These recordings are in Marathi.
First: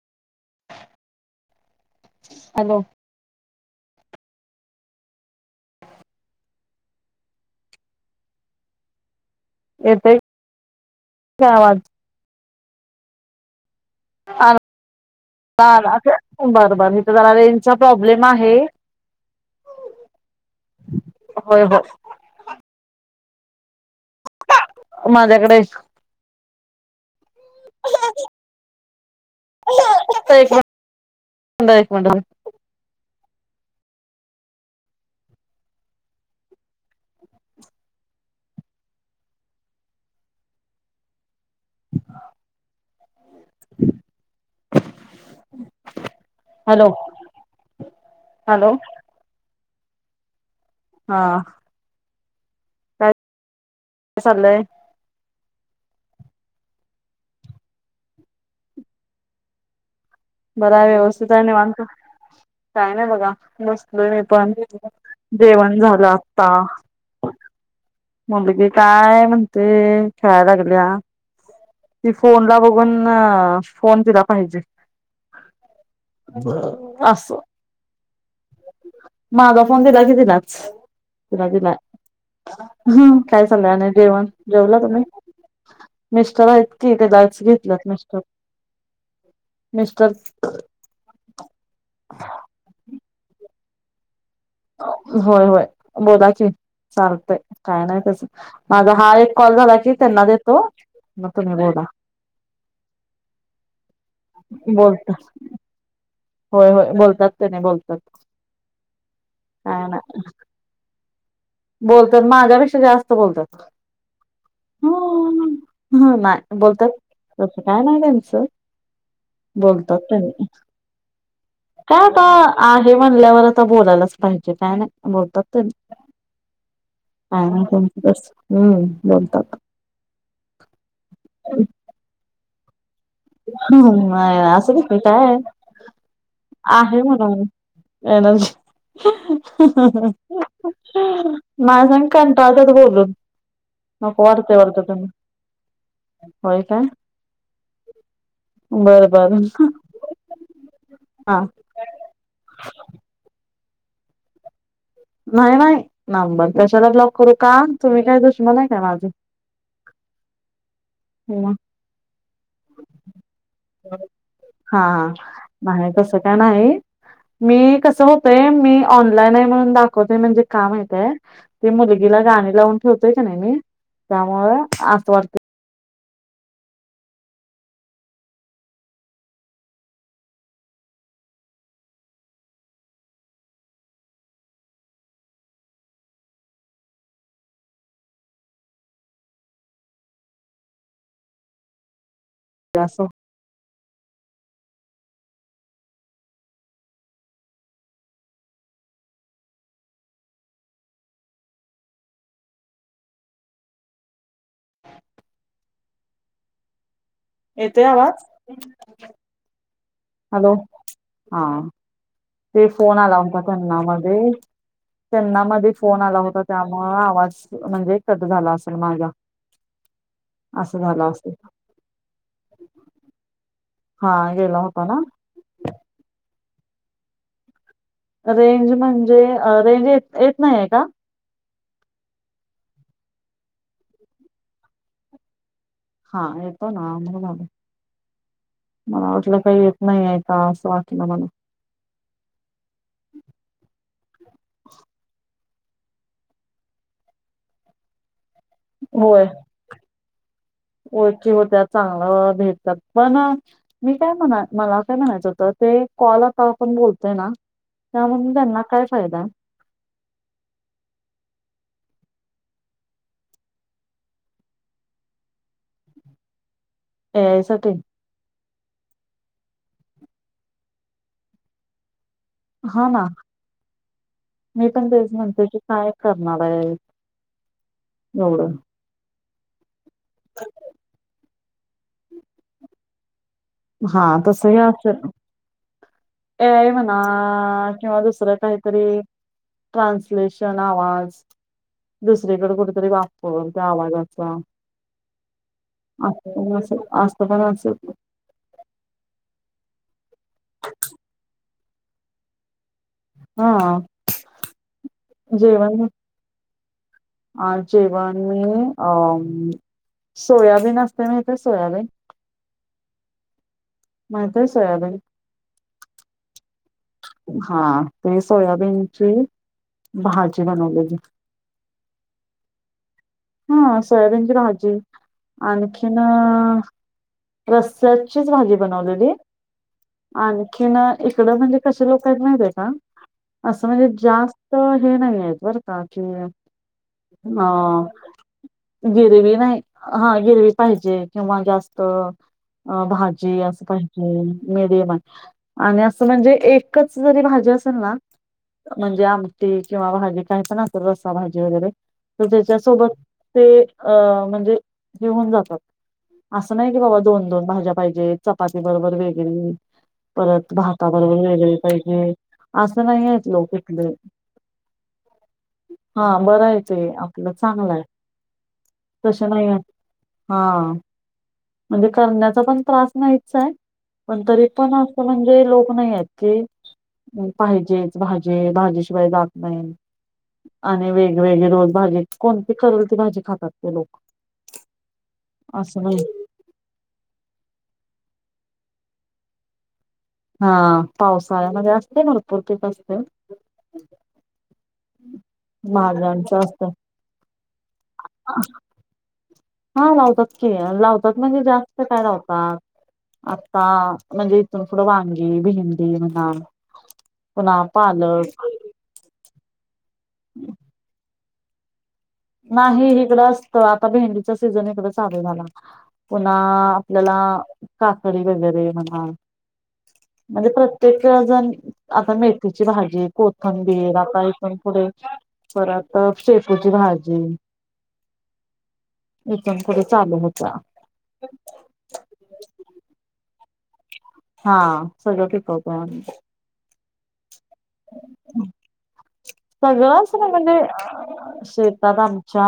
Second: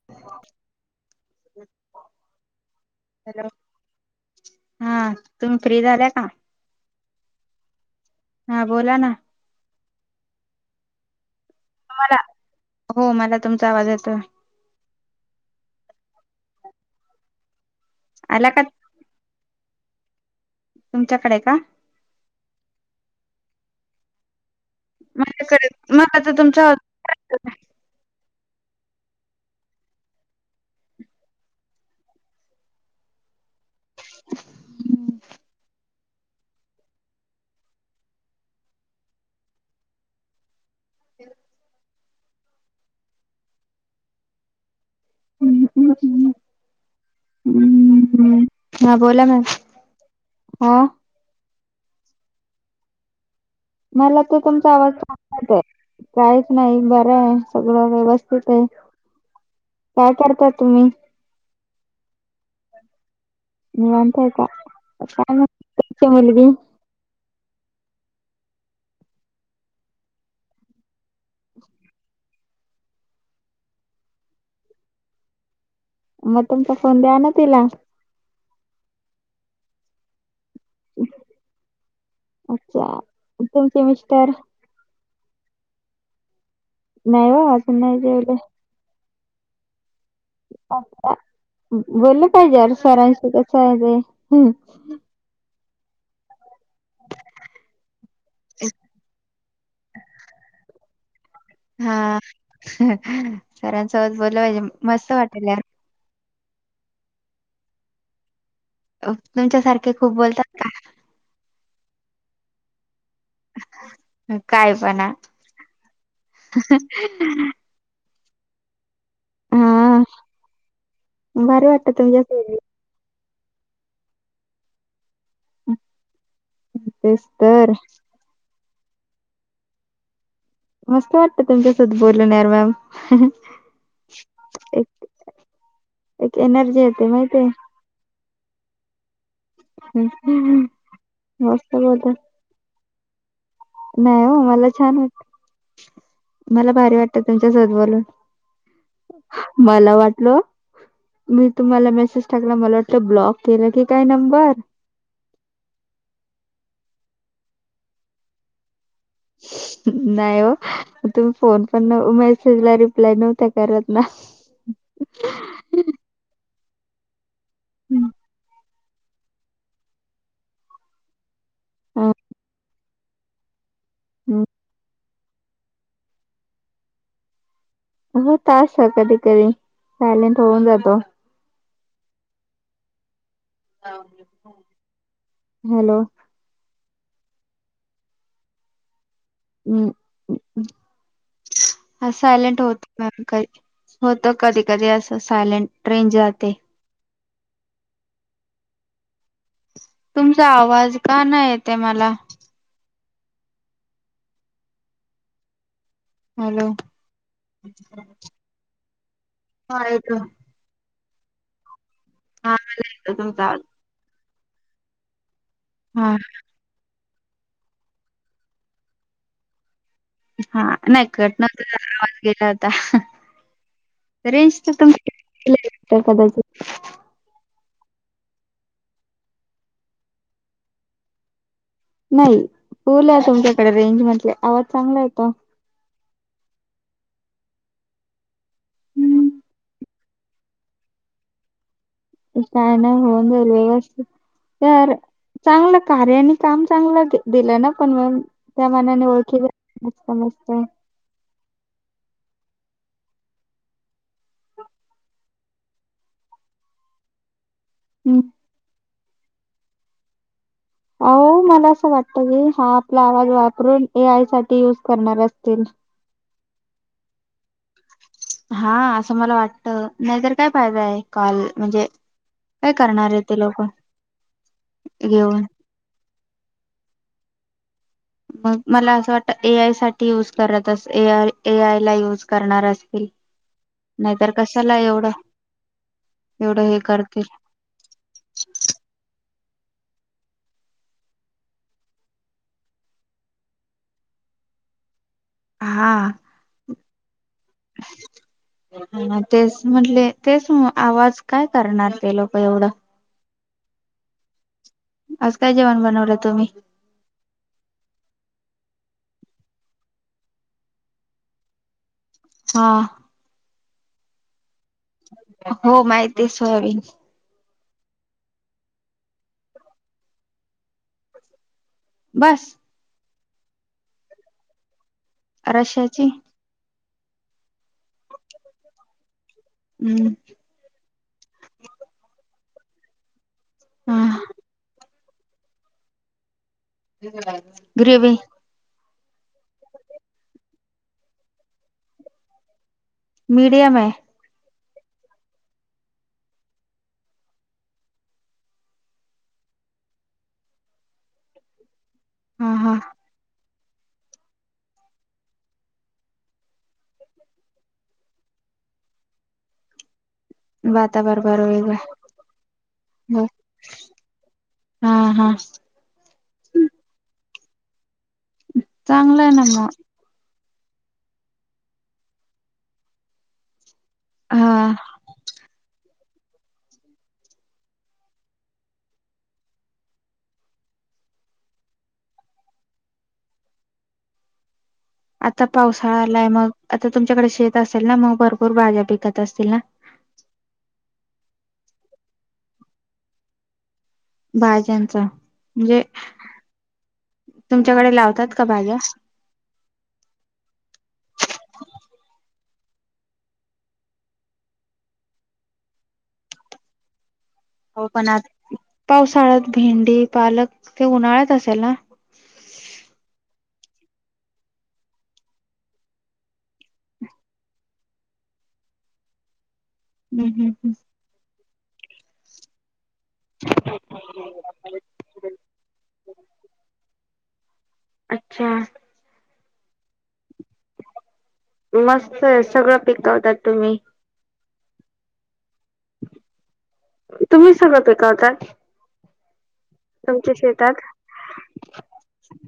[inaudible] हॅलो हॅलो हा तुम्ही फ्री झाल्या का हा बोला ना येतोय आवाज मला हो मला तुमचा आवाज येतोय बर बर इथे जरा रेंजचा प्रॉब्लेम आला आहे का तुमच्याकडे का होय होय माझ्याकडे मग आता तुमच्या [inaudible] एक मिनिट एक मिनिट [inaudible] हॅलो हॅलो हा बोला मॅम हा काय मला तर चाललंय तुमचा आवाज चांगला येत आहे काहीच नाही बरं आहे सगळं व्यवस्थित आहे. काय कर बरा व्यवस्थित आहे निवांत काय नाही बघा बसलोय निवांत मी आहे का? पण काय नाही जेवण तुमची झालं मुलगी? आता मुलगी काय म्हणते खेळायला लागल्या ती फोन ला बघून फोन तिला पाहिजे मग तुमचा फोन द्या अस ना तिला. माग फोन दिला की तिलाच तिला दिला अच्छा. आहे काय चाललं तुमचे आणि जेवण मिस्टर? जेवला तुम्ही मिस्टर आहेत की रजा नाही हो अजून घेतल्यात नाही मिस्टर जेवले. मिस्टर बोललं पाहिजे अर सरांशी कस आहे ते हम्म होय होय बोलाकी चालतय काय नाही तसं हा एक कॉल झाला की त्यांना देतो मग तुम्ही बोला. हा बोलता [unintelligible] होय होय बोलतात त्यांनी बोलतात. काय तुमच्यासारखे नाही खूप बोलतात. बोलतात माझ्यापेक्षा जा बोलतात काय पणा. हम्म बोलतात तसं - काय नाही त्याचं बोलतात हा त्यांनी. भारी वाटतं काय आता तुमच्यासोबत आहे म्हणल्यावर आता बोलायलाच पाहिजे काय नाही बोलतात त्यांनी. बोलतेस हा तर हम्म बोलतात [inaudible] मस्त वाटतं त्यांच्या सोबत बोलल्यावर मॅम असंस एक नाही काय एक एनर्जी आहे येते म्हणून. माहितीये एनजी हम्म. मस्त माझं बोलतात. का [unintelligible] बोलून. नाही नको हो वाटतय मला वाटत छान त्यांना वाटत होय मला काय भारी वाटत तुमच्या सोबत बोलुन. बरं बरं मला वाटलं हा मी तुम्हाला मेसेज टाकला मला वाटल ब्लॉक केलं की काय नंबर. नाही नाही नंबर कशाला ब्लॉक करू का तुम्ही काय दुश्मन आहे काय माझी. नाहीव. तुम्ही मग फोन पण मेसेजला रिप्लाय नव्हता करत ना हा हा नाही तसं काय नाही मी कसं होतय मी ऑनलाईन आहे म्हणून दाखवतय म्हणजे का माहीत आहे मी मुलगीला गाणी लावून ठेवतोय कणी मी त्यामुळे आस वाटत हो त आस कधी कधी सायलेंट होऊन जातो हॅलो हम् ह सायलेंट होत असं मॅम... होत कधी कधी असं सायलेंट ट्रेन जाते.. तुमचा आवाज का नाही येत आहे मला... हॅलो येतोय आवाज हा... हॅलो हा हा ते मला फोन येतो आला तुमचा आवाज त्यांना मध्ये.... त्यांना मध्ये फोन हा आला होता त्यामुळ आवाज म्हणजे कट झाला असेल माझा... हा असं झालं नाही असेल कट नाही तर आवाज गेला होता हा तरे इ गेला होता ना कदाचित... रेंज म्हणजे रेंज येत नाही आहे का? नाही. रेंजमध्ये आवाज चांगला येतो. हा येतो ना... मला हम्म. वाटलं काही येत नाही आहे का असं वाटलं मला... काय नाही हो गेल्या वर्षी... तर चांगल कार्य आणि काम चांगल दिलं ना कमवून.... त्या मनाने होय ओळखी मस्त मस्त... ओळखी होत्या चांगलं भेटतात पण.... मी काय म्हणा मला काय म्हणायचं होतं ते कॉल आता पण बोलतोय ना... त्या म्हनुण त्यांना काय फायदा... अहो मला असं वाटत की हा आपला आवाज वापरून ए आय साठी यूज करणार असतील. ए आय साठी... हा असं मला वाटत नाहीतर काय फायदा आहे कॉल म्हणजे... काय हा ना करणार आहे ते लोक मी पण तेच घेऊन... म्हणते की काय करणार आहेत. मग मला असं वाटतं ए आय साठी यूज करतच ए आय... ए आय ला युज करणार असतील... हा नाहीतर तस ह कशाला असेल एवढं ए एवढं आय हे म्हणा करतील किंवा दुसरं काही... तरी ट्रानसलेशन आवाज... दुसरीकडे कुठेतरी वापर त्या आवाजाचा... हा अस पण असल ह तेच म्हटले तेच आवाज काय करणार ते लोक एवढा.... हा... आज काय जेवण बनवलं तुम्ही.... आ जेवनी अ... सोयाबीन असते माहितीे आहे सोयाबीन.... हा.... माहित आहे सोयाबीन.... हो माहिती आहे सोयाबीन.... हा ते सोयाबीनची भाजी बनवलेली.... बस.... हा सोयाबीनची भाजी आणखीन... रश्याची रसचीच भाजी बनवलेली आणि... हम्म आणखी इकड म्हणजे कशी लोक माहित आहे का अस म्हणजे हा जास्त.... हे नाही आहे बर का... ग्रेवी गिरवी नाही हा गिरवी पाहिजे किंवा जास्त भात... मीडियम आहे पाहिजे मडीयम आहे आणि असं म्हणजे एकच जरी भाजी असेल ना.. म्हणजे आमटी किंवा भाजी काही पण अस कर रसाभजी वगैरे.... तर हा हा त्याच्यासोबत ते अ म्हणजे घेऊन जातात... असं नाही की बाबा दोन दोन भाज्या पाहिजेत चपाती बरोबर वेगळी... परत भाताबरोबर वेगळी पाहिजे असं नाही आहेत लोक इथले.... हा हा. हा बर आहेेतो, आपलं चांगला आहे तस चांगलं ना नाही आहे. मग हा. म्हणजे करण्याचा पण त्रास नाहीच आहे. पण तरी हा पण असं म्हणजे लोक नाही आहेत की पाहिजेच भाजी भाजीशिवाय जात नाही. आणि वेगवेगळी रोज भाजी कोणती करेल त भाजी खातात ते लोक. आता असं नाही पावसाळालाय मग आता तुमच्याकडे शेत असेल ना मग भरपूर भाज्या पिकत असतील ना. हा पावसाळ्यामध्ये असते भरपूर पीक असते. भाज्यांच म्हणजे भाज्यांच असत तुमच्याकडे लावतात का भाज्या हा लावतात की लावतात म्हणजे जास्त काय लावतात. आता म्हणजे इथून पुढे वांगी, भेंडी म्हणा. पुन्हा हो पण पालक आता पावसाळ्यात भेंडी पालक ते उन्हाळ्यात असेल ना. नाही इकडं असत आता भेंडीचा सीझन इकडं चालू झाला. पुन्हा आपल्याला काकडी वगैरे म्हणा. हम्म म्हणजे हम्म प्रत्येक वे जण आता मेथीची भाजी कोथंबीर आता इथून पुढे परत शेपूची भाजी. अच्छा! एकथन कडे चालू होता. मस्त आहे, सगळं पिकवतात तुम्ही हा सगळं पिकवत. तुम्ही सगळं पिकवतात. सगळंच ना तुमच्या म्हणजे शेतात शेतात आमच्या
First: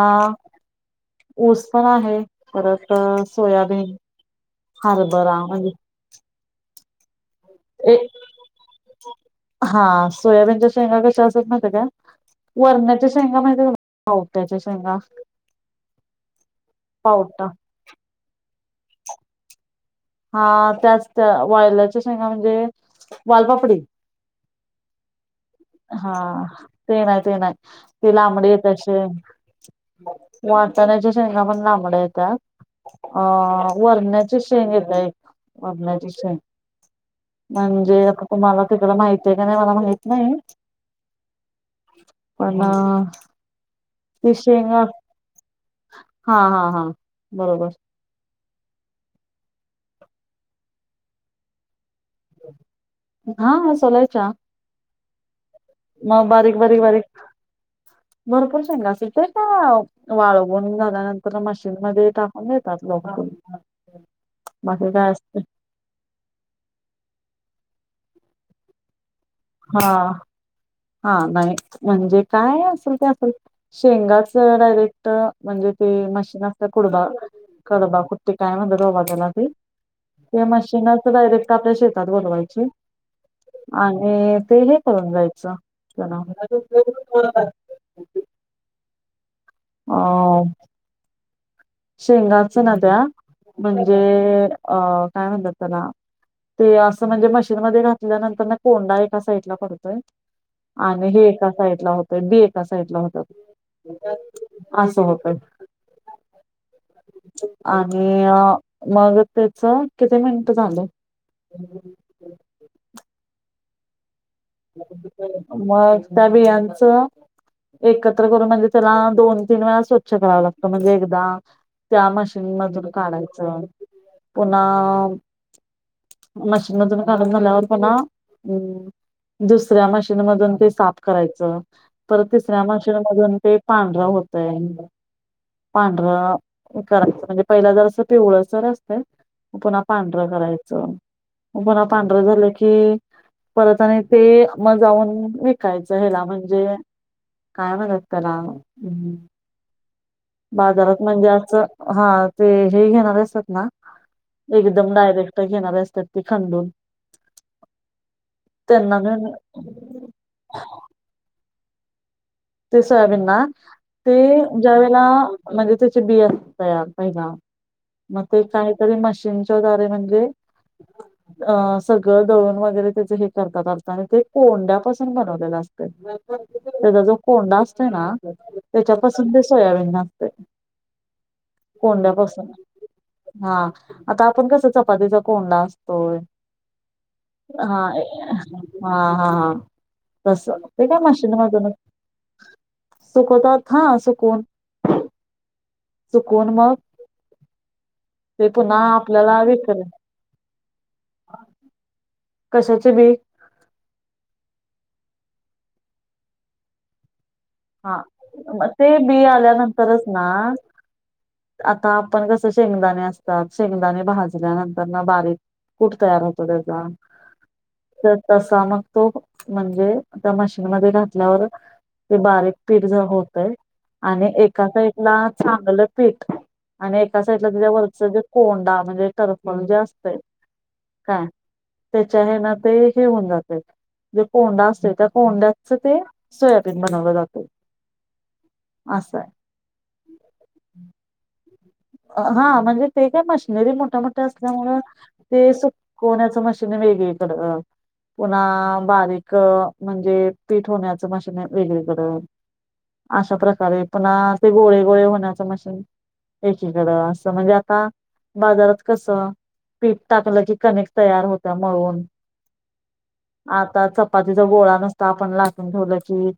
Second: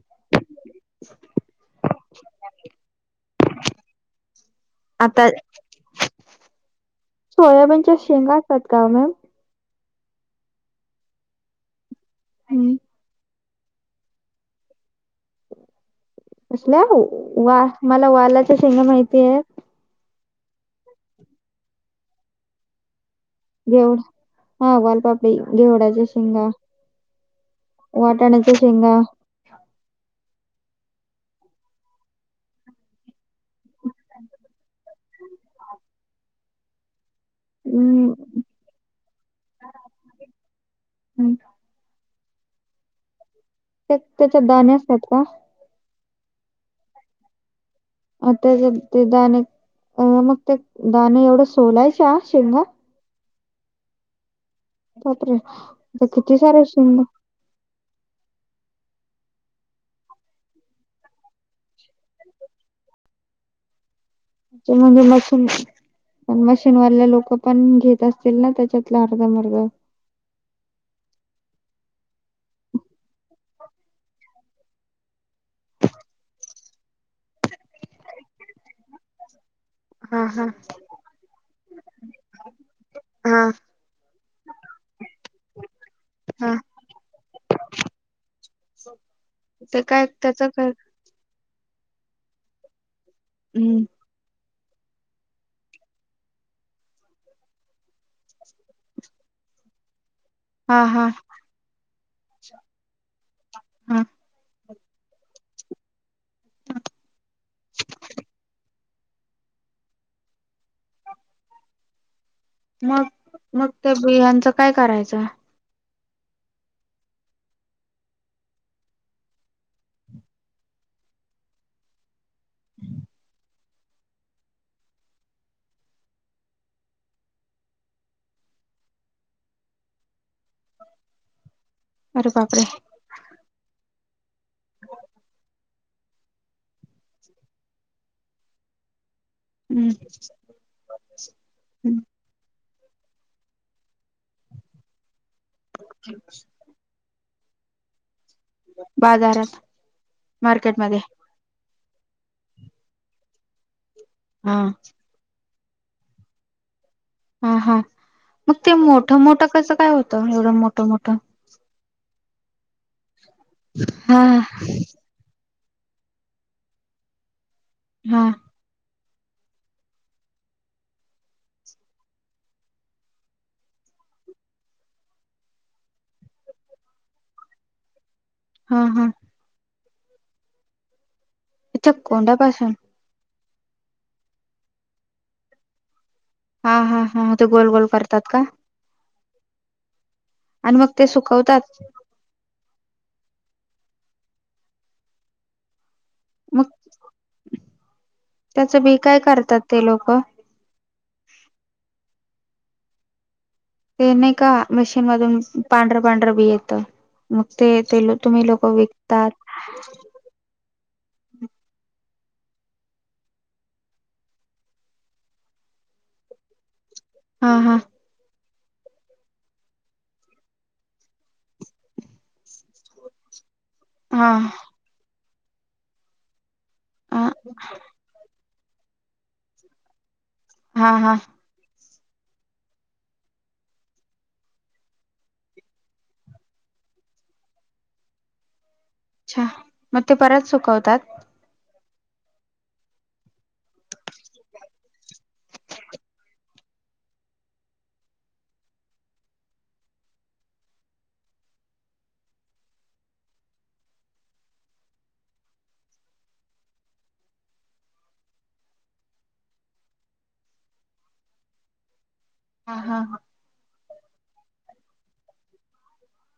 ऊस पण आहे परत सोयाबीन, आता हरभरा म्हणजे सोयाबीनच्या ए शेंगा का मॅम हा सोयाबीनच्या शंगा कशा असतात माहित आहे का? मॅम वरणाच्या शेंगा माहितीये का पावट्याच्या शेंगा कसल्या ओ, पावटा वा मला वालाच्या शेंगा माहिती ये. हा त्याच त्या, वायलाच्या शेंगा म्हणजे वालपापडी. घेवड हा वालपापडी घेवडाच्या हा, शेंगा ते नाही ते नाही, ते लांबडी वाटाण्याच्या येतात शेंगा शें वाटानाच्या शेंगा पण लांबड्या येत्यात. अ वरणाची शेंग येत्या एक वरणाची शेंग म्हणजे हम्म आता तुम्हाला तिकडं माहिती हाय का नाही मला माहित नाही. पण ते ती त्याच्यात दाणे शेंगा असतात का? हा हा हा, बरोबर! मग त्याच ते दाणे, अ मग ते दाणे, एवढं सोलायच्या शेंगा? हा सोलायच्या. बापरे! मग किती बारीक सारे बारीक बारीक शेंग भरपूर शेंगा असतील तर काय वाळगून झाल्यानंतर मशीन मध्ये टाकून देतात लोक बाकी म्हणजे काय म असते पण मशीनवालेल्या लोक पण घेत असतील ना त्याच्यातला अर्ध मर्ध हा हा नाही म्हणजे काय असेल ते असेल. शेंगाच डायरेक्ट, म्हणजे ते मशीन असतं कुडगा कंडबा कुट्टी काय म्हणत्यात बाबा त्याला ती हा ते हा मशीनच डायरेक्ट आपल्या शेतात बनवायची हा आ ते हे करून जायचं जना हा [unintelligible] ते काय, त्याच काय? शेंगाचं ना त्या हम्म म्हणजे अ काय म्हणतात त्याला ते असं म्हणजे मशीनमध्ये घातल्यानंतर ना, कोंडा एका साईड ला पडतोय. हा हा आणि हे एका साइडला होत बी एका सोडला होतात, हा [unintelligible] असं होतंय. [inaudible] आणि मग त्याच किती मिनिट झालं? मग, मग त्या बियांच मग त्या बियांच एकत्र करून म्हणजे त्याला दोन तीन वेळा स्वच्छ कराव लागतं, म्हणजे एकदा त्या मशी मधून काढायचं, पुन्हा मशीनातून काढून झाल्यावर पुन्हा दुसऱ्या मशीन मधून ते साफ करायचं, परत अरे तिसऱ्या बापरे मशीन मधून मधून ते पांढरा होतय. पांढरं हे करायचं म्हणजे पहिला जरासं पिवळंसरच [unintelligible] पुन्हा हम्म पांढरं करायचं, पुन्हा हम्म पांढरं झालं की परत आणि ते मग जाऊन विकायचं, ह्याला म्हणजे काय म्हणायचं त्याला हम्म, बाजारात बाजारात मार्केटमध्ये म्हणजे असं हा ते हे घेणार असतात ना हा एकदम डायरेक्ट घेणारे असतात ते खंदून हा हा, मग ते मोठं न- मोठं कसं काय होतं, एवढं मोठं मोठं ते सोयाबीन ना, ते हा ज्या वेळेला म्हणजे त्याचे बीयर तयार व्हायला मग हा ते काहीतरी मशीनच्याद्वारे म्हणजे [unintelligible] अ सगळं दळून वगैरे त्याच हे करतात वाटतं आणि ते कोंड्यापासून बनवलेलं असतंय त्याचा जो कोंडा असतोय ना हा हा त्याच्यापासून ते सोयाबीन असतय कोंड्यापासून हा आता आपण कसं चपातीचा कोंडा असतोय हा हा हा, ते गोल हा गोल ए करतात का? हा हा हा, तस आणि ते मग काय मशिन मधून सुकवतात सुकवतात हा सुकवून सुकवून मग ते पुन्हा त्याचं बी काय आपल्याला करतात विकत ते लोकं? कशाचे बी? ते नाही का मशीन मधून पांढरं पांढरं बी येतं मग ते हा ते तुम्ही मग लोकं ते बी विकतात. आल्यानंतरच ना आता आपण कसं शेंगदाणे असतात शेंगदाणे भाजल्यानंतर ना बारीक कुट तयार होतं त्याच हा हा तर तसा मग तो म्हणजे त्या मशीनमध्ये घातल्यावर ते बारीक पीठ ज होतंय हा आणि एका साईड ला चांगलं पीठ आणि एका हा साइडला तुझ्या वरचा जे कोंडा म्हणजे टर्फल जे असतय. हा हा काय? त्याच्या हे ना ते हे होऊन जातंय. जे कोंडा असते त्या कोंड्याच ते सोयाबीन बनवलं जातं असं अच्छा! मग ते परत सुकवतात? हा म्हणजे ते काय मशिनरी मोठ्या मोठ्या असल्यामुळ ते सुकवण्याचं मशीन वेगळीकडे पुन्हा बारीक अ म्हणजे पीठ होण्याचं मशीन वेगळीकडं. अशा प्रकारे पुन्हा ते गोळे गोळे होण्याचं मशीन एकीकडं असं म्हणजे आता बाजारात कसं पीठ टाकलं की कनिक् तयार होत्या मळून हा हा हा आता चपातीचा गोळा नुसता आपण लाटून ठेवलं की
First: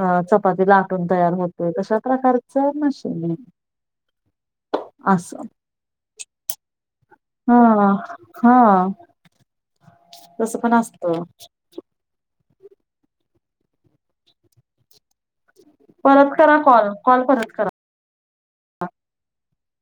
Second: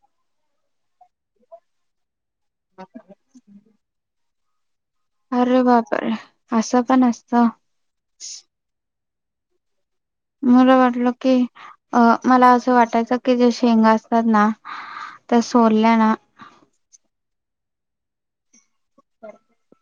अ चपाती ला तयार होतोय तशा प्रकारच मशीन आहे असं अरे बापरे असं पण असत हा हा तसं पण मला वाटलं असतं की अ मला असं वाटायचं की जे शेंग असतात ना त्या सोडल्या ना परत करा कॉल कॉल परत करा ब [unintelligible]